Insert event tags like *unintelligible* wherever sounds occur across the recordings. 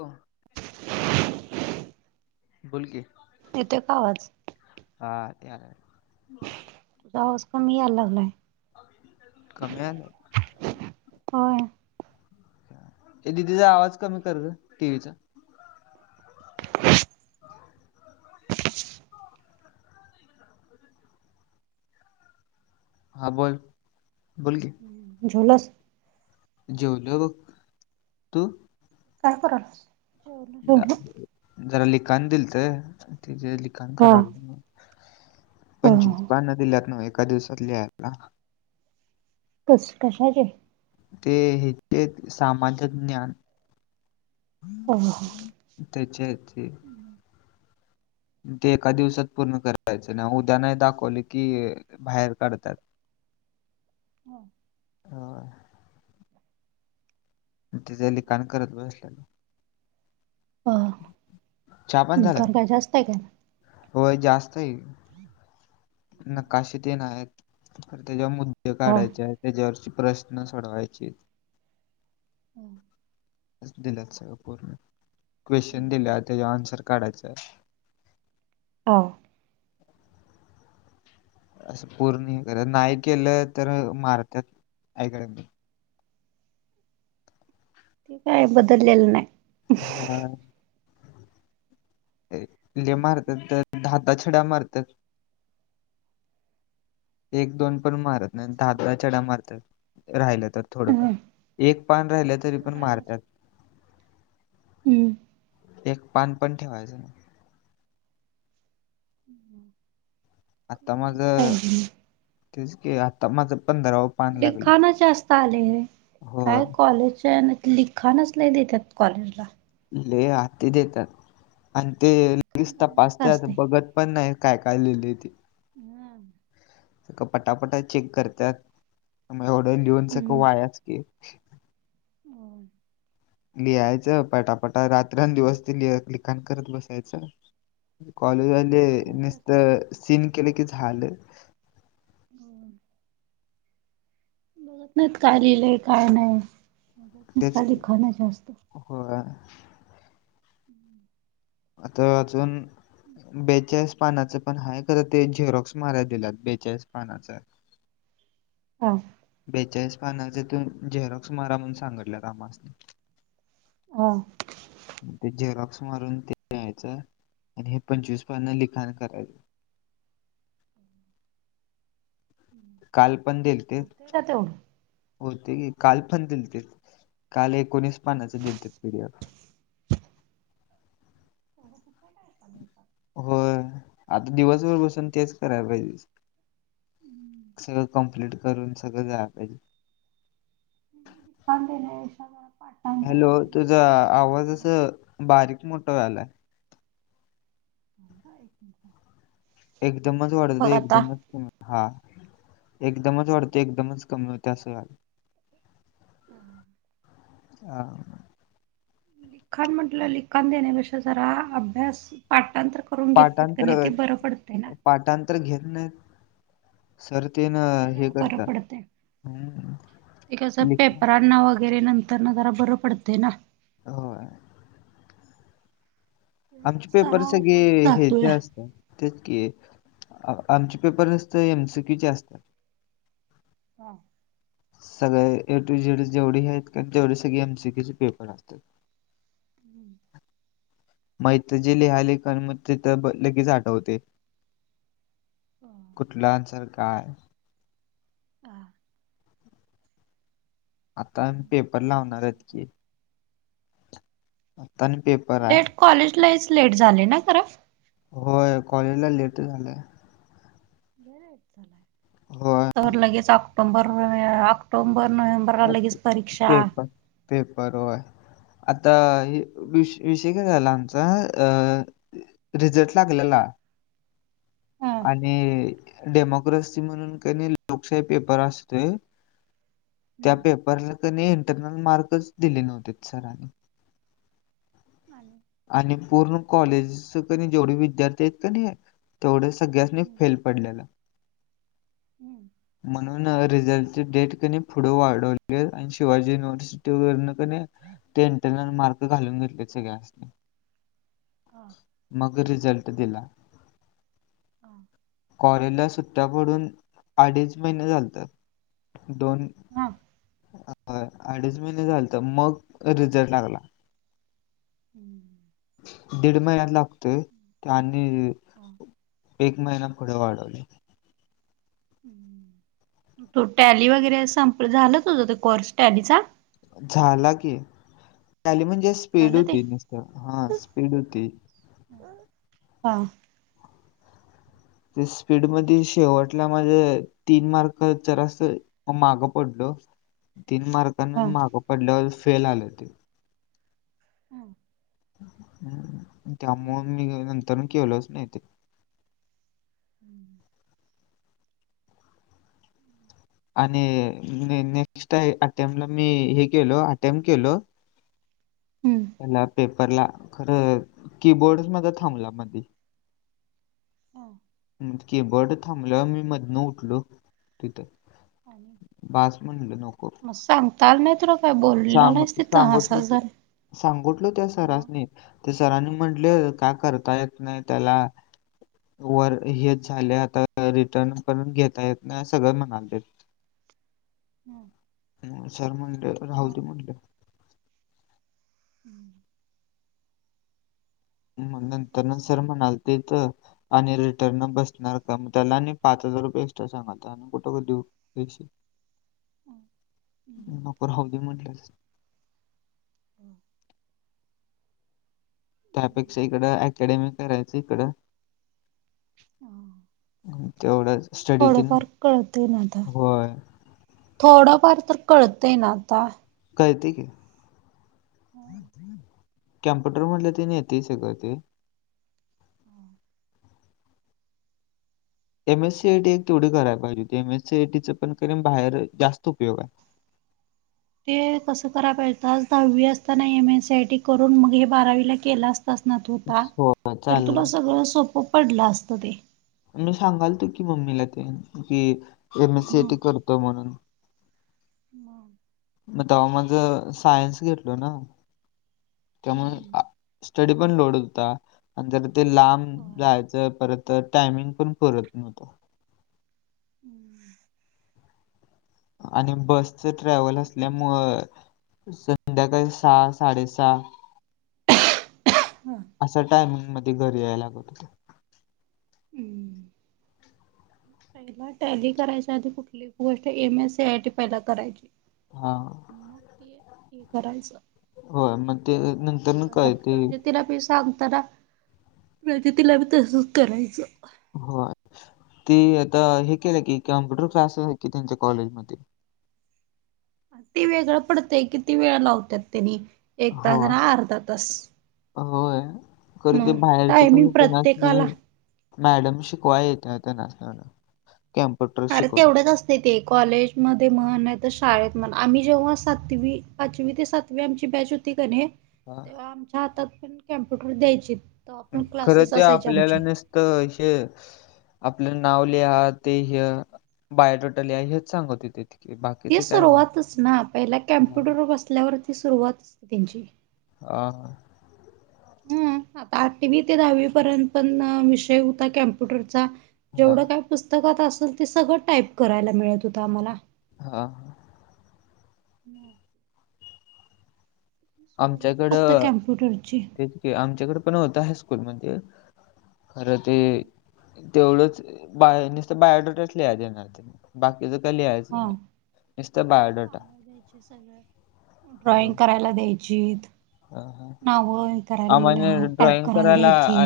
हो. बोलकीे येतेय का आवाज? हा यालय. तुजा आवाज कमी याय लागलाय कमी आला होय ऐ दिदी *unintelligible* आवाज कमी कर टीव्हीचा *inaudible* हा बोल बोल की जेवलास? जेवलो बघ तू काय पूरल? जरा लिखाण दिलत ते जे लिखाण हा. करालोय. अ पंचवीस पान दिल्यात नव एका दिवसात लिहायला. कस कशाचे? ते ते सामाजिक *unintelligible* ज्ञान हो हो तेच्या ते ते एका दिवसात पूर्ण करायचं नाही उद्या नाही दाखवले की बाहेर काढतात. हम. होय तेज लिखाण करत बसल्यात. अ चहा *unintelligible* पाणी झाला लिखाण का? काय जास्त आहे काय होय जास्तय की नकाशे तीन आहेत खर त्याच्यावर मुद्दे हा. काढायचे आहेत त्याच्यावरची प्रश्न सोडवायचेत हम दिल्यात सगळं पूर्ण क्वेश्चन दिल्यात त्याच्या आन्सर काढायचा हो असं पूर्ण हे करत नाही केलं तर मारतात ऐका *unintelligible* नाही ते काय बदललेलं नाही ह ले मारतात तर ता छड्या मारतात. एक दोन पण मारत नाही दहा दहा चडा मारतात राहिल्या तर थोडंफ ह. एक पान राहिलं तरी पण करायलाच मारत्यात हम्म एक पान पण ठेवायचं ह *inaudible* आता माझ तेच की आता माझं पंधराव लिखाणच जास्त आले हे होय. काय कॉलेजच्या *unintelligible* खाणंच नाही देतत कॉलेजला ले हाती देतात आणि ते लिखाण लगेच काय ना काय तपासत असतय. बघत. पण नाही काय काय लिहिली ती हम्म. सग पटापटा चेक करतात मग ऑर्डर लिहून सं वायास की हो. लिहायचं पटापटा रात्रंदिवस ते लिह लिखाण करत बसायचं. कॉलेजवाले लिखाणाच नसत असत सीन केलं की झालं. हो. बघत नाहीत काय लिहिलंय काय नाहीसता लि खाना जास्त हो. आता अजून बेचाळीस पानाचं पण आहे करं ते झेरॉक्स माराला दिलात बेचाळीस पानाचा हा. बेचाळीस पानाचे तून झेरॉक्स मारा म्हणून सांगडलं रामासने हा. ते जेरॉक्स मारून तेयचं. आणि हे पंचवीस पन् लिखाण करायचं. काल पण देल ते होते का तेवढं होते गी काल पण दिलते काल एकोणीस पानाच दिलते पिडि त कुठल्या टय दिवसात हो आता दिवसभर बसून तेच करायला पाहिजे. सगळं कंप्लीट करून सगळं जायला पाहिजे. लिखाण देण्यापेक्षा जरा पाठांतर हॅलो वगैरे तुझा करून घेतलंत आवाज अस. ना बारीक मोठ झालाय. ब एक. एकदमच वाढत बघ आता एकदमच तुम्? हा एकदमच वाढते एकदमच कमी होते असंल. ह. हा. खणमंडल ल कंदेने बेष सरा अभ्यास पाठांंत्र करून घेतले का नाही ते बरं पडतं ना. तर घेत नाही सरतेन ते हे जरा बरं करत. पडतंय ते कसं पेपरांना वगैरे नंतर ना जरा बरं पडते ना. होय. आमचे पेपर सराव होत सगळे ह्याचे जातोया असतात. तेच कि आमचे पेपर नसत एमसीक्यूचे असतात. हा. सगळे ए टू जेड जेवढी आहेत का तेवढी सगळे एम सीकी चे पेपर असतात. हम्म. मैत जे लिहाले क मग तिथ लगेच आठवते. कुठला आसार काय? हां. आता पेपर लावणार प्रगतीच आहेत की, आता पेप लेट कॉलेजलाहीच लेट झाले ना खरां होय कॉलेजला लेट झालंय. होय तर लगेच ऑक्टोबर ऑक्टोबर नो्हे. बर लगीच परीक्षा पेपर पेपर आता य झालं आमचा अ रिझल्ट लागलेला. ह आणि डेमोक्रोसी म्हणून का नाही लोकशाही पेपर असतोय. त्या हम्म पेपरला क इंटरनल मार्कच दिले नव्हते सरांनी ह *unintelligible* आणि पूर्ण कॉलेज क जेवढे विद्यार्थी आहेत का नाही तेवढच सगळ हम्म फेल पडलेला हम्म म्हण प रिझल्टची डेट कनी वाढवली आणि शिवाजी युनिवर्सि तेण क ते इंटरनल मार्क घालून घेतले सगळे हा मग रिझल्ट दिला. ह *unintelligible* कॉलेजला सुट्या पडून अडीच महिने झालतं. दोन हा ह अडीच महिने झालतं मग रिझल्ट लागला. हं *unintelligible* दीड महिन्यात लागतोय आणि हा एक महिना पुढे वाढवली. तो टॅली वगैरे संप झालंच होतं कोर्स टॅलीचा झाला की टॅली म्हणजे स्पीड झालं ते होती नुसत हा स्पीड होती. हा ते स्पीड मध्ये शेवट तीन मार्क माग पडलो तीन मार्क हा मागं पडल्यावर फेल आले ते. हां हं त्यामुळे मी नंतर केलोच नाही ते हं आणि नेक्स्ट अटेमपला मी हे केलो अटेम्प केलो. हं त्याला पेपरला खरं हा कीबोर्ड मध्ये थांबला मधी हा कीबोर्ड थांबलं मी मधनं उठलो. तिथं आणि बास म्हणलं नको मग सांगता आलं नाही तुला काय बोललेला सांग नाहीस तिथं सांगतलो असंच की झालं. सांगितलो त्या मग सरांनी ते सरांनी म्हटले का करता येत नाही त्याला वर हेच झाले आता रिटर्न पण घेता येत नाही सगळं म्हणाले, हं सर म्हणले राहुदी म्हणले हं *unintelligible* मग नंतर न सर म्हणाल तेच आणि रिटर्न बसणार का मग त्याला आणि पाच हजार रुपये एक्ट्रा सांगतात प *unintelligible* टोक देऊ नको राहु दे म्हटलं त्यापेक्षा इकडं अकॅडमी करायचं इकडं तेवढं स्टडी तेन थोडंफार कळतय ना आता होय, थोडंफार तर कळतंय ना आता कळते की कॅम्प्युटर मधलं ते येते सगळं ते M S C I T एक तेवढी करायला पाहिजे एम एस सीटी पण बाहेर जास्त उपयोग आहे. ते कसं करायला पाहिजे होतास दहावी असताना एम एसआय टी करून मग हे बारावी केलं असता *unintelligible* ना होता हो तर चालला. तुला सगळं सोपं पडलं असतं ते मी सांगालतो की मम्मीला ते कि एम एस सी टी करतो म्हणून मग मग तेव्हा माझ सायन्स घेतल ना त्यामुळे स्टडी ण लोड होता आणि ज ते लांब जायच परत तर टायमिंग पण परत नव्हतो. हम्म. आणि बसच ट्रॅव्हल असल्यामुळ संध्याकाळी सहा साडेसहा. असा टायमिंग मध्ये घरी यायला लागत होते. हम्म. पहिला टॅली करायच्या आधी कुठली गोष्ट M S C I T पहि करायची. हा हा. मग ते हे करायचं. होय मग ते नंतर कळते. प्रजतीला बी सांगताना प्रजतीला बी तसच करायचं. हो ते आता हे केलं की कम्प्युटर क्लासेस आहे की त्यांच्या कॉलेजमध्ये. ती वेगळं पडते किती वेळ लावतात त्यांनी एक हो. तास आणि अर्धा तास. होय कधी ते मग बाहेरची पण टायमिंग केलाच प्रत्येकाला नाही. मॅडम शिकवा येत त्या नाचताला. कॅप्यूटर. अरे तेवढंच असं यथे कॉलेजमध्येध्ये म्हण आहे तर शाळेत म्हण आम्ही जेव्हा सातवी पाचवी ते सातवी आमची बॅच हां. तेव्हा आमच्या हातात पण कॅम्प्युटर द्यायचे. पण खरं क्लासेस ते असायचे आमचे आपल्याला नसत हेे आपलं नाव लिहा ते ह बायोटोट लिहा हेच सांगत होतीत. ती सुरुवातच ना पहिला हां कम्प्युटर बसल्यावरती सुरुवातचते त्यांची आ हा. हा आता आठवी ते दहावी पर्यंत पण विषय होता कॉम्प्युटरचा. हां हां, जेवढं काय पुस्तकात असेल ते सगळं टाईप करायला मिळत होतं आम्हाला हा. ह सुरुवात फक्त आमच्याकडं कॅम्प्युटरची ते क आमच्याकडे पण होत हायकूल मध्ये खरं ते हा तेवढंच बाय नुसतं बायोडटच लिहाय देणार ते बाकीचं का लिहायचं नाही. नुसतं बायोडाटा. ्या सग होय. ड्रॉइंग करायला द्यायची. हां, हां. नाव हे करायल आम्हाला टईप करायला द्यायची.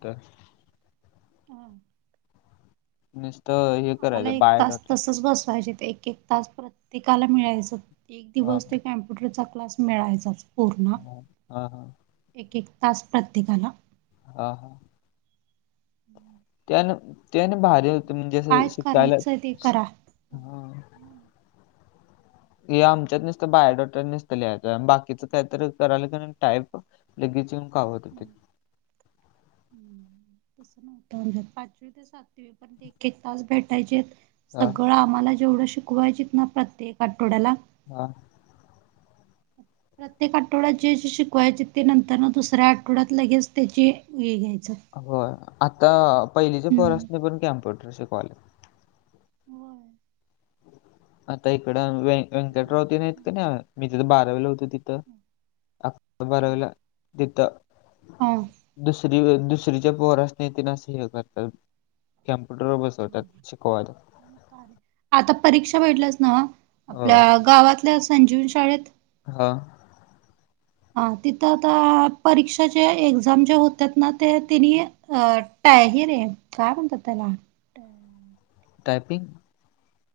तर हा. नसत हे आम्हाला करायचं एक तास बायोडाटा. तसच बसवायजे ते एक एक तास प्रत्येकाला मिळायचं एक हा दिवस हा ते कॉम्प्युटरचा क्लास मिळायचाच. पूर्ण हा हा एक एक तास प्रत्येकाला. हा हा. त्यान त्याने भारी म्हणजे असं काय शिकायला करायचं ते करा. हा. हे आमच्यात नुसतं बायोडेटाच नुसत लिहायच आहे बाकीचं काहीतरी करायला टाईप. लगेच येवून कावत होतीत. *inaudible* तस नव्हत पाचवी ते सातवी पण एक एक तास भेटायचे. हा सगळं आम्हाला जेवढं शिकवायची ना प्रत्येक आठवड्याला. हा. प्रत्येक आठवड्यात जे जे शिकवायचे ते नंतर दुसऱ्या आठवड्यात लगेच त्याचे हे घ्यायचं. हो आता पहिलीचे फर्स हम्म. नाही पण कॅम्प्युटर शिकवाले. होय. आता इकडं व्यंकटरावतेन आहेत की नाही मी तिथ बारावीला होतो तिथ अक -बारावीला तिथ. हा. दुसरी- दुसरीच्या पोरासनी तेन अस हे करत्यात. कॅम्प्युटर वर बसवतात शिकवायला. *unintelligible* आता परीक्षा बघिटलास नव्ह होय आपल्या गावातल्या संजीवनी शाळेत. हा. हा तिथं आता परीक्षाच्या एक्झाम ज्या होत्याात ना ते तेनी, अ टा हि रे, काय म्हणतात त्याला? टायपिंग.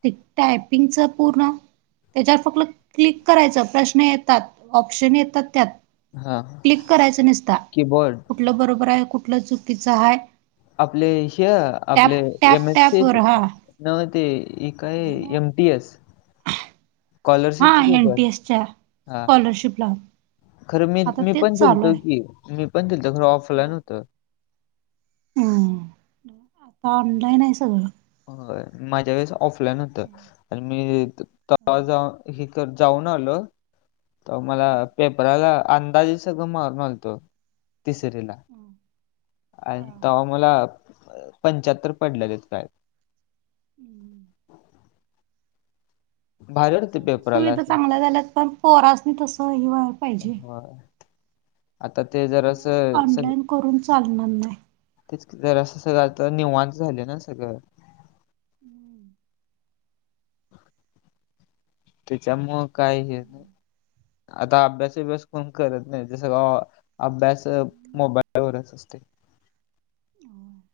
ते टायपिंगचं पूर्ण. त्याच्यावर फक्त क्लिक करायचं प्रश्न येतात ऑप्शन येतात त्यात. हा क्लिक करायचं निसता कीबोर्ड कुठलं बरोबर आहे, कुठलं चुकीचं आहे. आपले हे आपले एम एस टॅपवर स हां. नव्ह ते इ काय नाही नाही. M T S. स्कॉलरशिपचे हां, एन पेपर, टी एसच्या हा. स्कॉलरशिपला. खरं मी आता -मी तेच पण चालू दिलतो आहे. की मी पण दिलतो खरं ऑफलाईन होत. हम्म आता ऑनलाईन हाय सगळं. होय, माझ्या वेळेस ऑफलाईन होतं. आणि मी- तवा जावून ही तर जाऊन आलो तवा मला पेपराला अंदाजच च मारून आलतो, तिसरीला. आणि तव्हा मला पंच्याहत्तर पडल्यालीत काय. *unintelligible* भारी होते पेपराला सुविधा असं चांगल्या झाल्यात पण पोरासनी तस हे व्हाय पाहिजे. होय. आता ते जरास सगळ्याच स ऑनलाईन करून चालणार नाही. तेच की जरास सगळं आता निवांत झालंय ना सगळं. हम्म *inaudible* तेच्यामुळ काय हे नाही, आता अभ्यास- बिभ्यास कोण करत नाही. अभ्यास मोबाईलवरच असतोय. *unintelligible*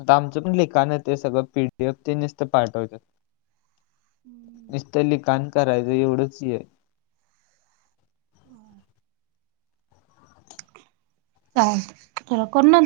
आता आमचं पण लिखाण ते सगळं पीटीएफ ते निसत पाठवत्यात. हम्म. नुसत लिखाण करायच एवढंच य. होय. चा चला करुन *unintelligible*